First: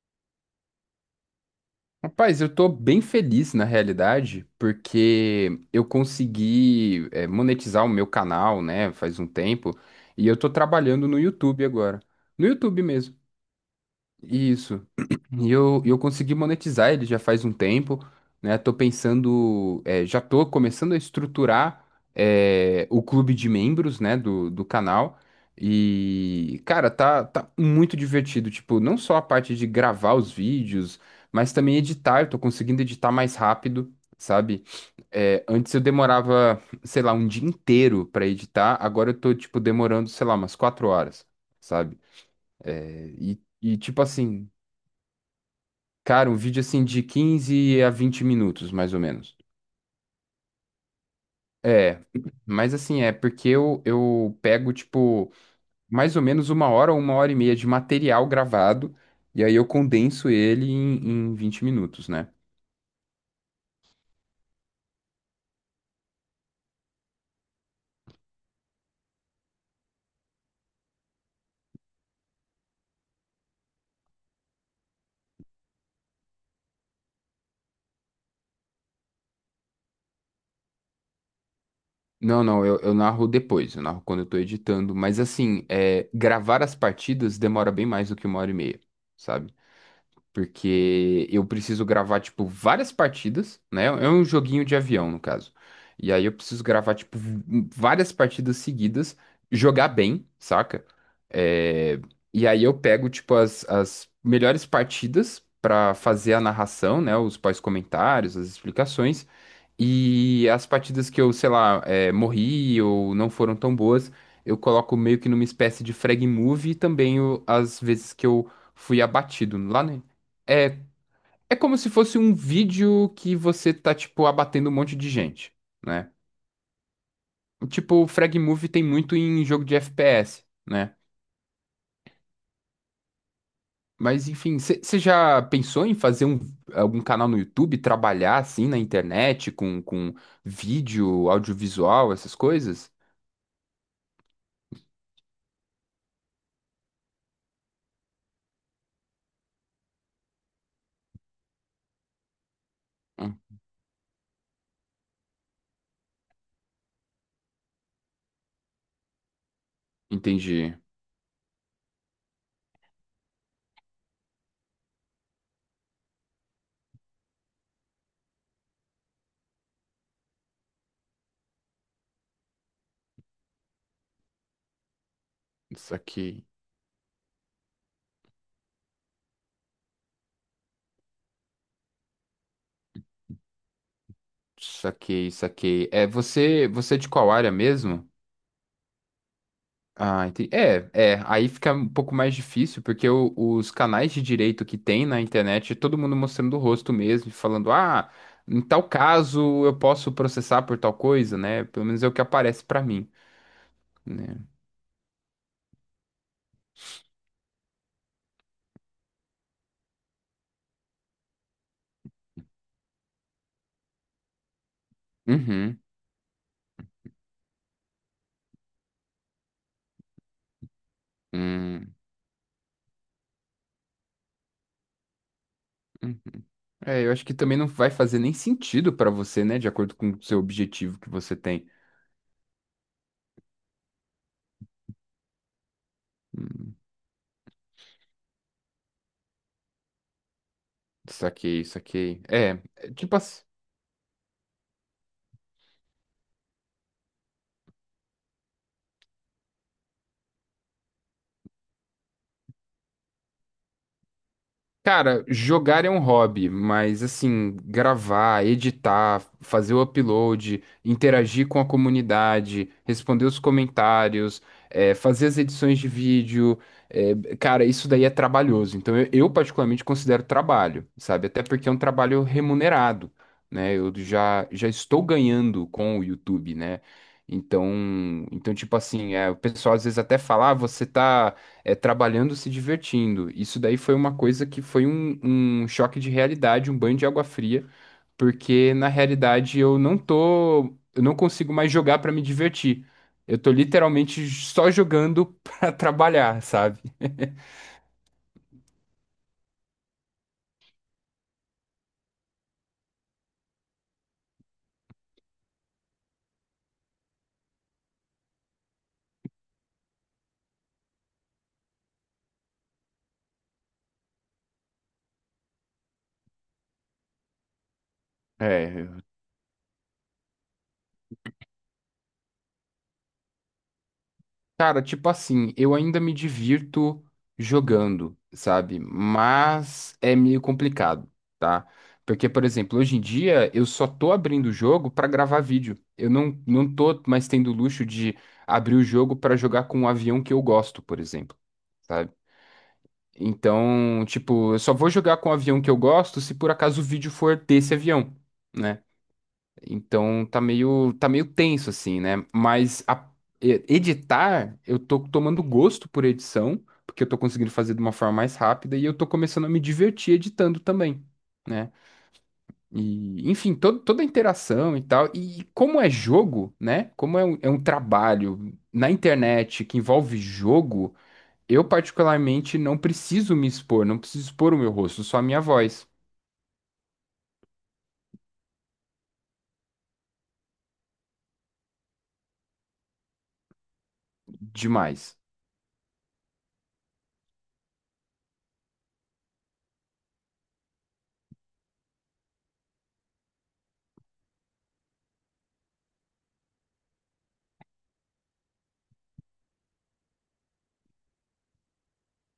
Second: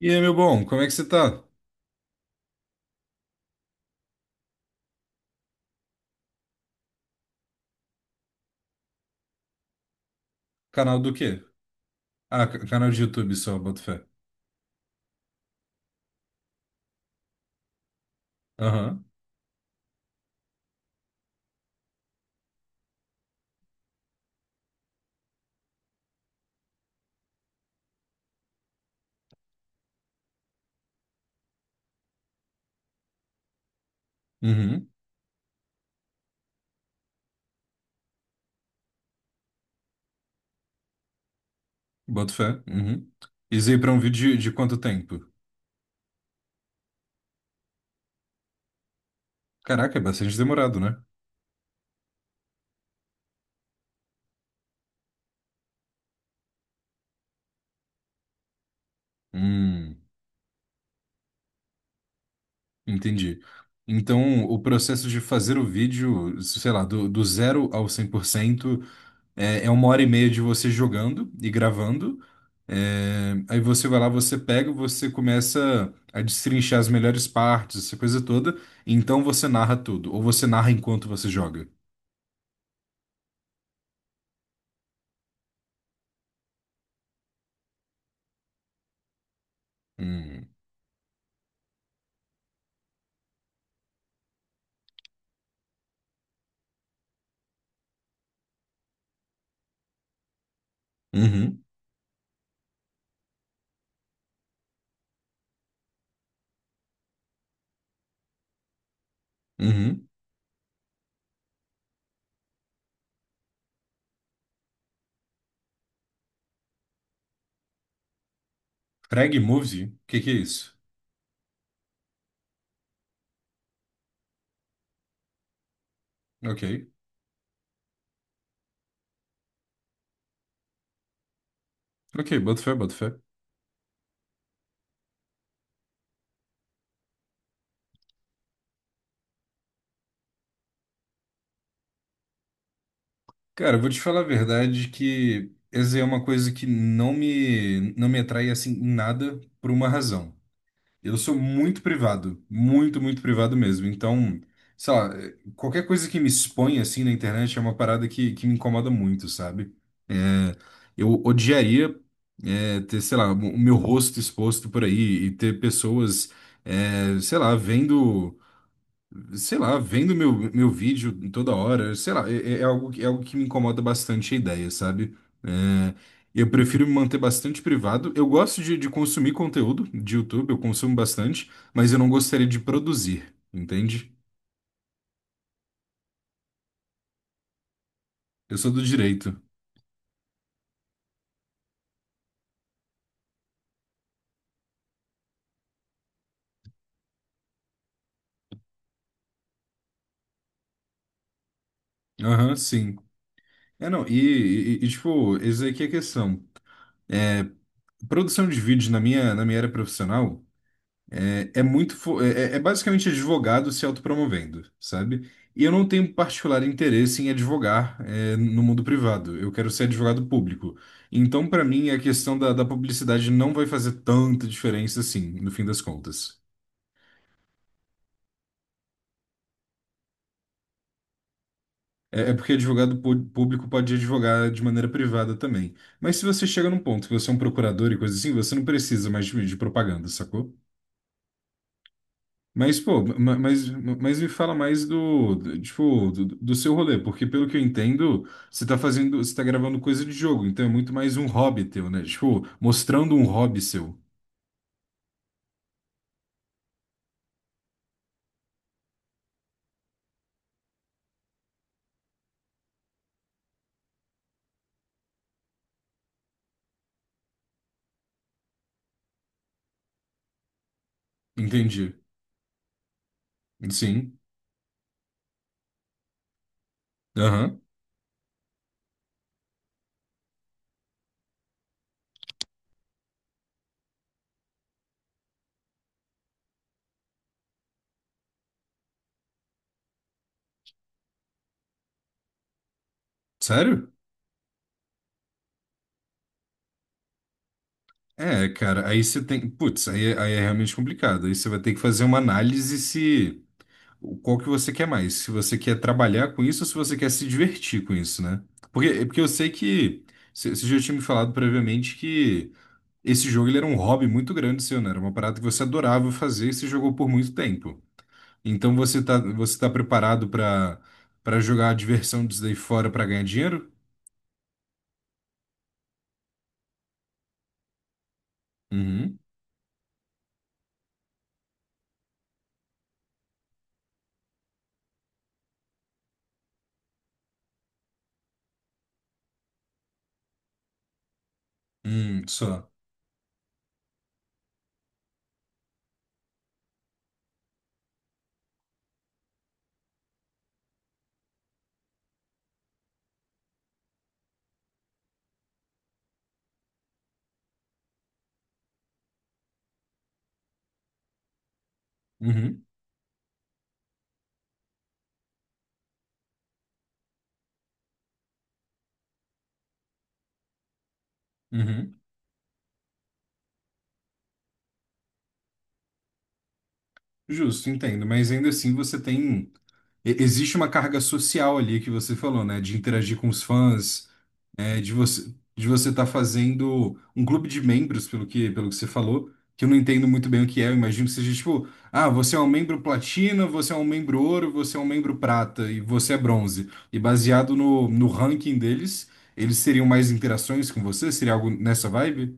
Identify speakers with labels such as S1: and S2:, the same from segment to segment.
S1: E aí, meu bom, como é que você tá?
S2: Rapaz, eu tô bem feliz na realidade, porque eu consegui monetizar o meu canal, né, faz um tempo, e eu tô
S1: Canal
S2: trabalhando
S1: do
S2: no
S1: quê?
S2: YouTube agora. No
S1: Ah,
S2: YouTube
S1: canal de
S2: mesmo.
S1: YouTube só, boto fé.
S2: Isso. E eu consegui monetizar ele já faz um tempo, né? Tô
S1: Aham.
S2: pensando, já tô começando a estruturar, é, o clube de membros, né, do canal. E, cara, tá muito divertido. Tipo, não só a parte de gravar os vídeos, mas também editar. Eu tô conseguindo editar mais rápido, sabe?
S1: Uhum,
S2: É, antes eu demorava, sei lá, um dia inteiro pra editar. Agora eu tô, tipo, demorando, sei lá, umas quatro horas, sabe?
S1: boto fé, uhum.
S2: É,
S1: Isso aí pra um
S2: tipo
S1: vídeo de
S2: assim,
S1: quanto tempo?
S2: cara, um vídeo assim de 15 a 20 minutos, mais ou menos.
S1: Caraca, é bastante demorado, né?
S2: É, mas assim, é porque eu pego, tipo, mais ou menos uma hora ou uma hora e meia de material gravado, e aí eu
S1: Hum,
S2: condenso ele em 20 minutos, né?
S1: entendi. Então, o processo de fazer o vídeo, sei lá, do zero ao 100%. É, é uma hora e meia de você jogando e gravando. É, aí você vai lá, você pega, você começa a destrinchar as melhores partes, essa coisa toda. E então você narra tudo. Ou você narra enquanto você joga.
S2: Não, não, eu narro depois, eu narro quando eu tô editando, mas assim, é, gravar as partidas demora bem mais do que uma hora e meia, sabe?
S1: Hum.
S2: Porque eu preciso gravar, tipo, várias partidas, né? É um joguinho de avião, no caso. E aí eu preciso gravar, tipo, várias partidas seguidas, jogar bem, saca?
S1: Uhum.
S2: É, e aí eu pego, tipo, as melhores partidas pra fazer a narração, né? Os pós-comentários, as explicações.
S1: Uhum.
S2: E as partidas que eu, sei lá, é, morri ou não foram tão boas, eu coloco meio que numa espécie de frag move e também as vezes que eu fui
S1: Frag
S2: abatido lá,
S1: Movie? O
S2: né?
S1: que que é isso?
S2: É, é como se fosse um vídeo que você tá, tipo, abatendo um monte de gente, né?
S1: Ok.
S2: Tipo, o Frag Move tem muito em jogo de FPS, né?
S1: Ok, boto fé, boto fé.
S2: Mas, enfim, você já pensou em fazer um, algum canal no YouTube, trabalhar, assim, na internet, com vídeo, audiovisual, essas coisas?
S1: Cara, eu vou te falar a verdade que essa é uma coisa que não me atrai assim em nada por uma razão. Eu sou muito privado, muito, muito
S2: Hum,
S1: privado mesmo. Então, sei lá, qualquer coisa que me expõe assim na internet é uma parada que me incomoda muito, sabe? É,
S2: entendi.
S1: eu odiaria ter, sei lá, o meu rosto exposto por aí e ter pessoas, é, sei lá, vendo meu vídeo toda hora, sei lá, é algo, é algo que me incomoda bastante a ideia, sabe? É,
S2: Saquei,
S1: eu prefiro me manter bastante privado. Eu gosto de consumir conteúdo de YouTube, eu consumo bastante, mas eu não gostaria de produzir, entende?
S2: saquei, saquei. É, você é de qual área mesmo?
S1: Eu sou do direito.
S2: Ah, entendi. É, é, aí fica um pouco mais difícil, porque os canais de direito que tem na internet, é todo mundo mostrando o rosto mesmo, e falando, ah, em tal caso eu posso processar por tal coisa, né? Pelo menos é o que
S1: Aham,
S2: aparece pra
S1: sim.
S2: mim,
S1: É, não,
S2: né?
S1: e, tipo, essa aqui é a questão. Produção de vídeo na minha área profissional. É, é muito. Fo- É, é é basicamente advogado se autopromovendo, sabe? E eu
S2: Uhum.
S1: não tenho particular interesse em advogar, é, no mundo privado. Eu quero ser advogado público. Então, para mim,
S2: Hum,
S1: a questão da publicidade não vai fazer tanta diferença assim, no fim das
S2: uhum.
S1: contas.
S2: É, eu acho que também não vai fazer nem sentido pra você, né? De acordo com o seu objetivo que você tem.
S1: É, é porque público pode advogar de maneira privada também. Mas se você chega
S2: Hum,
S1: num ponto que você é um procurador e coisa assim, você não precisa mais de propaganda, sacou?
S2: saquei, saquei. É,
S1: Mas,
S2: é
S1: pô,
S2: tipo assim.
S1: mas me fala mais tipo, do seu rolê, porque pelo que eu entendo, você tá fazendo, você tá gravando coisa de jogo, então é muito mais um hobby teu, né? Tipo, mostrando um hobby seu.
S2: Cara, jogar é um hobby, mas assim, gravar, editar, fazer o upload, interagir com a comunidade, responder os comentários, fazer as edições de vídeo, eh, cara, isso daí é trabalhoso. Então eu particularmente considero trabalho, sabe? Até porque é um
S1: Entendi.
S2: trabalho remunerado, né? Eu
S1: Sim.
S2: já estou ganhando com o YouTube, né?
S1: Aham.
S2: Então, então tipo assim, o pessoal às vezes até fala, ah, você tá é, trabalhando, se divertindo. Isso daí foi uma coisa que foi um, um choque de realidade, um banho de água fria, porque na realidade eu não tô, eu não consigo mais jogar para me divertir. Eu tô
S1: Sério?
S2: literalmente só jogando para trabalhar, sabe?
S1: É, cara, aí você tem, putz, aí é realmente complicado. Aí você vai ter que fazer uma análise se, o qual que você quer mais, se você quer trabalhar com isso ou se você quer se divertir com isso, né? Porque eu sei você já tinha me falado previamente que esse jogo ele era um hobby muito grande seu, né? Era uma parada que você adorava fazer e se jogou por muito tempo. Então
S2: É,
S1: você tá preparado para para jogar a diversão disso daí fora para ganhar dinheiro?
S2: cara, tipo assim, eu ainda me divirto jogando, sabe?
S1: Uhum.
S2: Mas é meio complicado, tá? Porque, por exemplo, hoje em dia eu só tô abrindo o jogo pra gravar vídeo. Eu não tô mais tendo o luxo de abrir o jogo pra jogar com um avião que eu gosto, por exemplo, sabe?
S1: Só.
S2: Então, tipo, eu só vou jogar com o avião que eu gosto se por acaso o vídeo for desse avião, né? Então tá meio tenso assim, né? Editar, eu tô tomando gosto por edição, porque eu tô conseguindo fazer de uma forma mais rápida e eu tô começando a me divertir editando também, né?
S1: Uhum.
S2: E, enfim, toda a interação e tal. E como é jogo, né? Como é um trabalho na internet que envolve jogo, eu
S1: Uhum.
S2: particularmente não preciso me expor, não preciso expor o meu rosto, só a minha voz.
S1: Justo, entendo. Mas ainda assim você tem. Existe uma carga social ali que você falou, né? De interagir com os fãs, é,
S2: Demais.
S1: de você estar fazendo um clube de membros, pelo que você falou, que eu não entendo muito bem o que é. Eu imagino que seja tipo, ah, você é um membro platina, você é um membro ouro, você é um membro prata e você é bronze. E baseado no ranking deles, eles seriam mais interações com você? Seria algo nessa vibe?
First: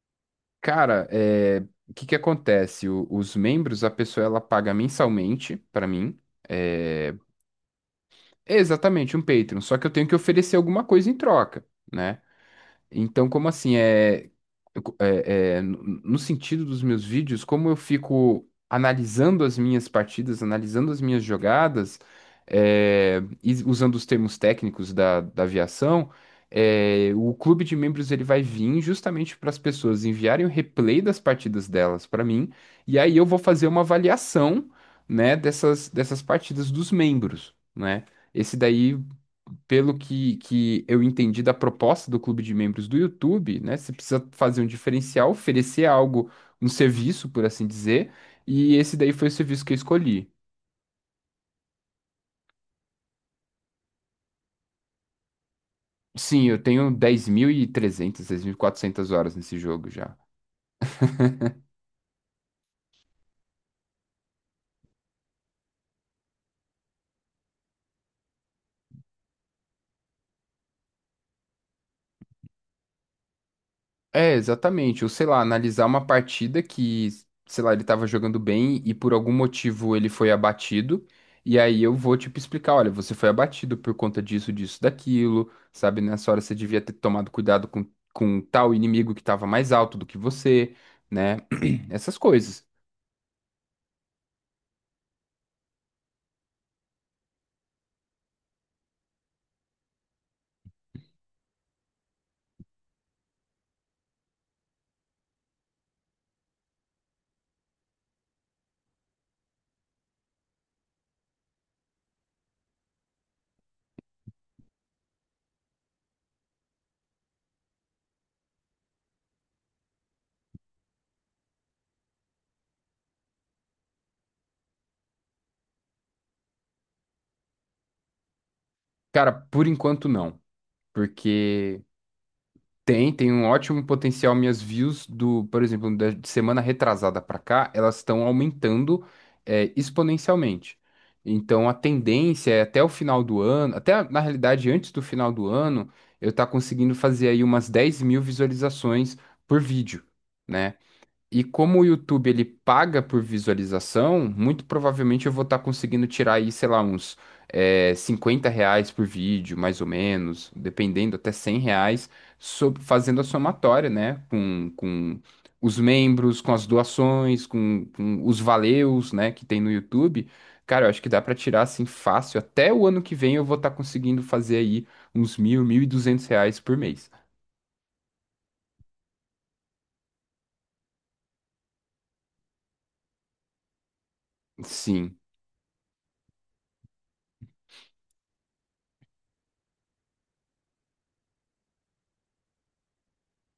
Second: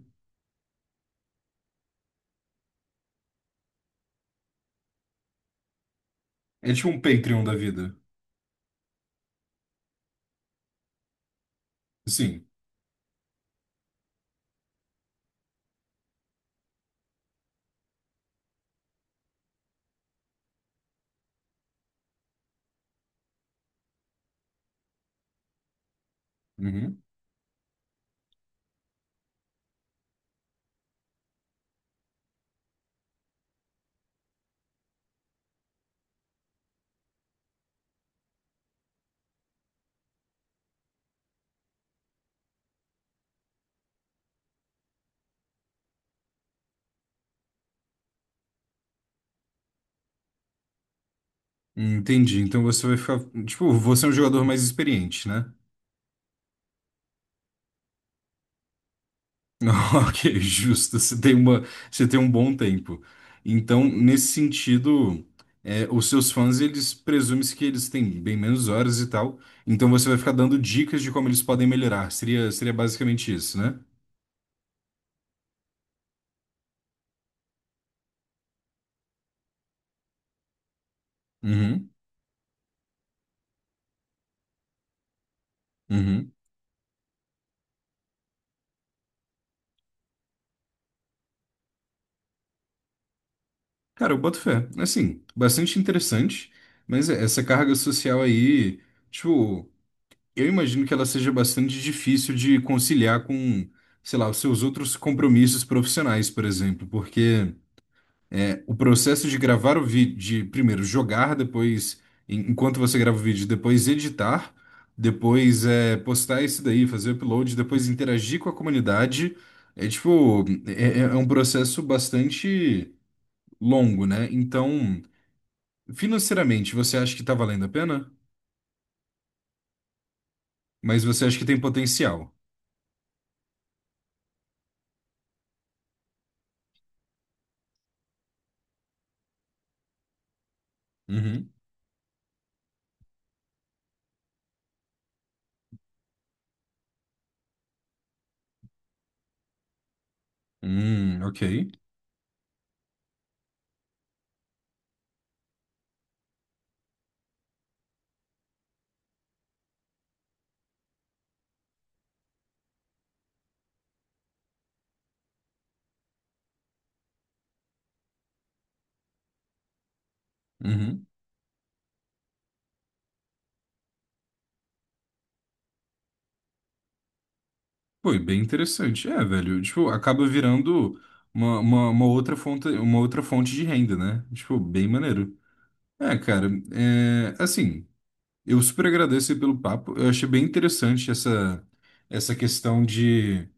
S2: Cara, é, o que que acontece? Os membros, a pessoa ela paga mensalmente pra mim.
S1: É tipo um
S2: É,
S1: Patreon da vida.
S2: é exatamente um Patreon, só que eu tenho que oferecer alguma coisa em troca, né?
S1: Sim.
S2: Então, como assim? É, é, no sentido dos meus vídeos, como eu fico analisando as minhas partidas, analisando as minhas jogadas, é, e usando os termos técnicos da aviação,
S1: Uhum.
S2: é, o clube de membros ele vai vir justamente para as pessoas enviarem o replay das partidas delas para mim, e aí eu vou fazer uma avaliação, né, dessas partidas dos membros, né? Esse daí pelo que eu entendi da proposta do clube de membros do YouTube, né? Você precisa fazer um diferencial, oferecer algo, um serviço, por assim dizer, e esse daí foi o serviço que eu escolhi.
S1: Entendi. Então você vai ficar. Tipo, você é um jogador mais experiente, né?
S2: Sim, eu tenho dez mil e trezentas, dez mil e quatrocentas horas nesse jogo já.
S1: Ok, justo. Você tem você tem um bom tempo. Então, nesse sentido, é, os seus fãs, eles presumem-se que eles têm bem menos horas e tal. Então, você vai ficar dando dicas de como eles podem melhorar. Seria basicamente isso, né?
S2: É, exatamente. Ou sei lá, analisar uma partida que, sei lá, ele tava jogando bem e por algum motivo ele foi abatido. E aí
S1: Uhum,
S2: eu vou, tipo, explicar: olha, você foi abatido por conta disso, disso, daquilo, sabe? Nessa
S1: uhum.
S2: hora você devia ter tomado cuidado com tal inimigo que tava mais alto do que você, né? Essas coisas.
S1: Cara, eu boto fé. Assim, bastante interessante. Mas é, essa carga social aí, tipo, eu imagino que ela seja bastante difícil de conciliar com, sei lá, os seus outros compromissos profissionais, por exemplo, porque é, o processo de gravar o vídeo, de primeiro jogar, depois, enquanto você grava o vídeo, depois editar, depois é, postar isso daí, fazer upload, depois interagir com a comunidade. É um processo bastante longo, né? Então, financeiramente, você acha que tá valendo a pena?
S2: Cara, por enquanto não.
S1: Mas você acha que tem
S2: Porque.
S1: potencial?
S2: Tem, tem um ótimo potencial. Minhas views do, por exemplo, da semana retrasada pra cá, elas estão aumentando, é, exponencialmente.
S1: Uhum.
S2: Então a tendência é até o final do ano, até na realidade antes do final do ano, eu tá conseguindo fazer aí umas 10 mil visualizações por vídeo, né?
S1: Ok.
S2: E como o YouTube ele paga por visualização, muito provavelmente eu vou estar conseguindo tirar aí, sei lá, uns R$ 50 por vídeo, mais ou menos, dependendo, até R$ 100, fazendo a somatória, né? Com os membros, com as doações, com os valeus, né, que tem no YouTube. Cara, eu acho
S1: Uhum.
S2: que dá para tirar assim fácil. Até o ano que vem eu vou estar conseguindo fazer aí uns R$ 1.000, R$ 1.200 por mês.
S1: Foi bem interessante. É, velho, tipo, acaba virando uma outra fonte de renda, né? Tipo, bem
S2: Sim.
S1: maneiro. É, cara, é, assim, eu super agradeço aí pelo papo. Eu achei bem interessante essa questão de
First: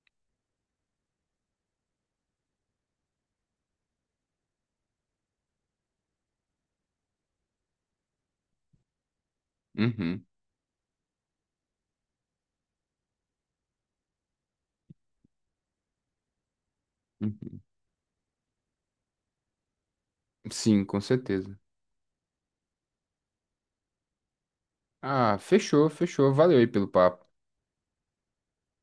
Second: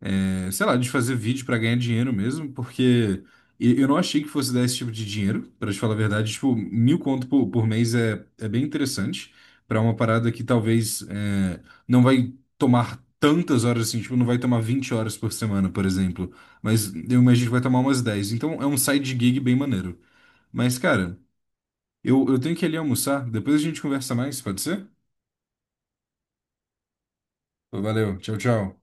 S1: é, sei lá, de fazer vídeo pra ganhar dinheiro mesmo, porque eu não achei que fosse dar esse tipo de dinheiro, pra te falar a verdade. Tipo, 1.000 conto por mês é, é bem interessante pra uma
S2: Uhum.
S1: parada que talvez é, não vai tomar tantas horas assim, tipo, não vai tomar 20 horas por semana, por exemplo. Mas eu imagino que vai
S2: Uhum.
S1: tomar umas 10. Então é um side gig bem maneiro. Mas,
S2: Sim, com
S1: cara,
S2: certeza.
S1: eu tenho que ir ali almoçar, depois a gente conversa mais, pode ser?
S2: Ah, fechou, fechou. Valeu aí pelo papo.
S1: Valeu, tchau, tchau.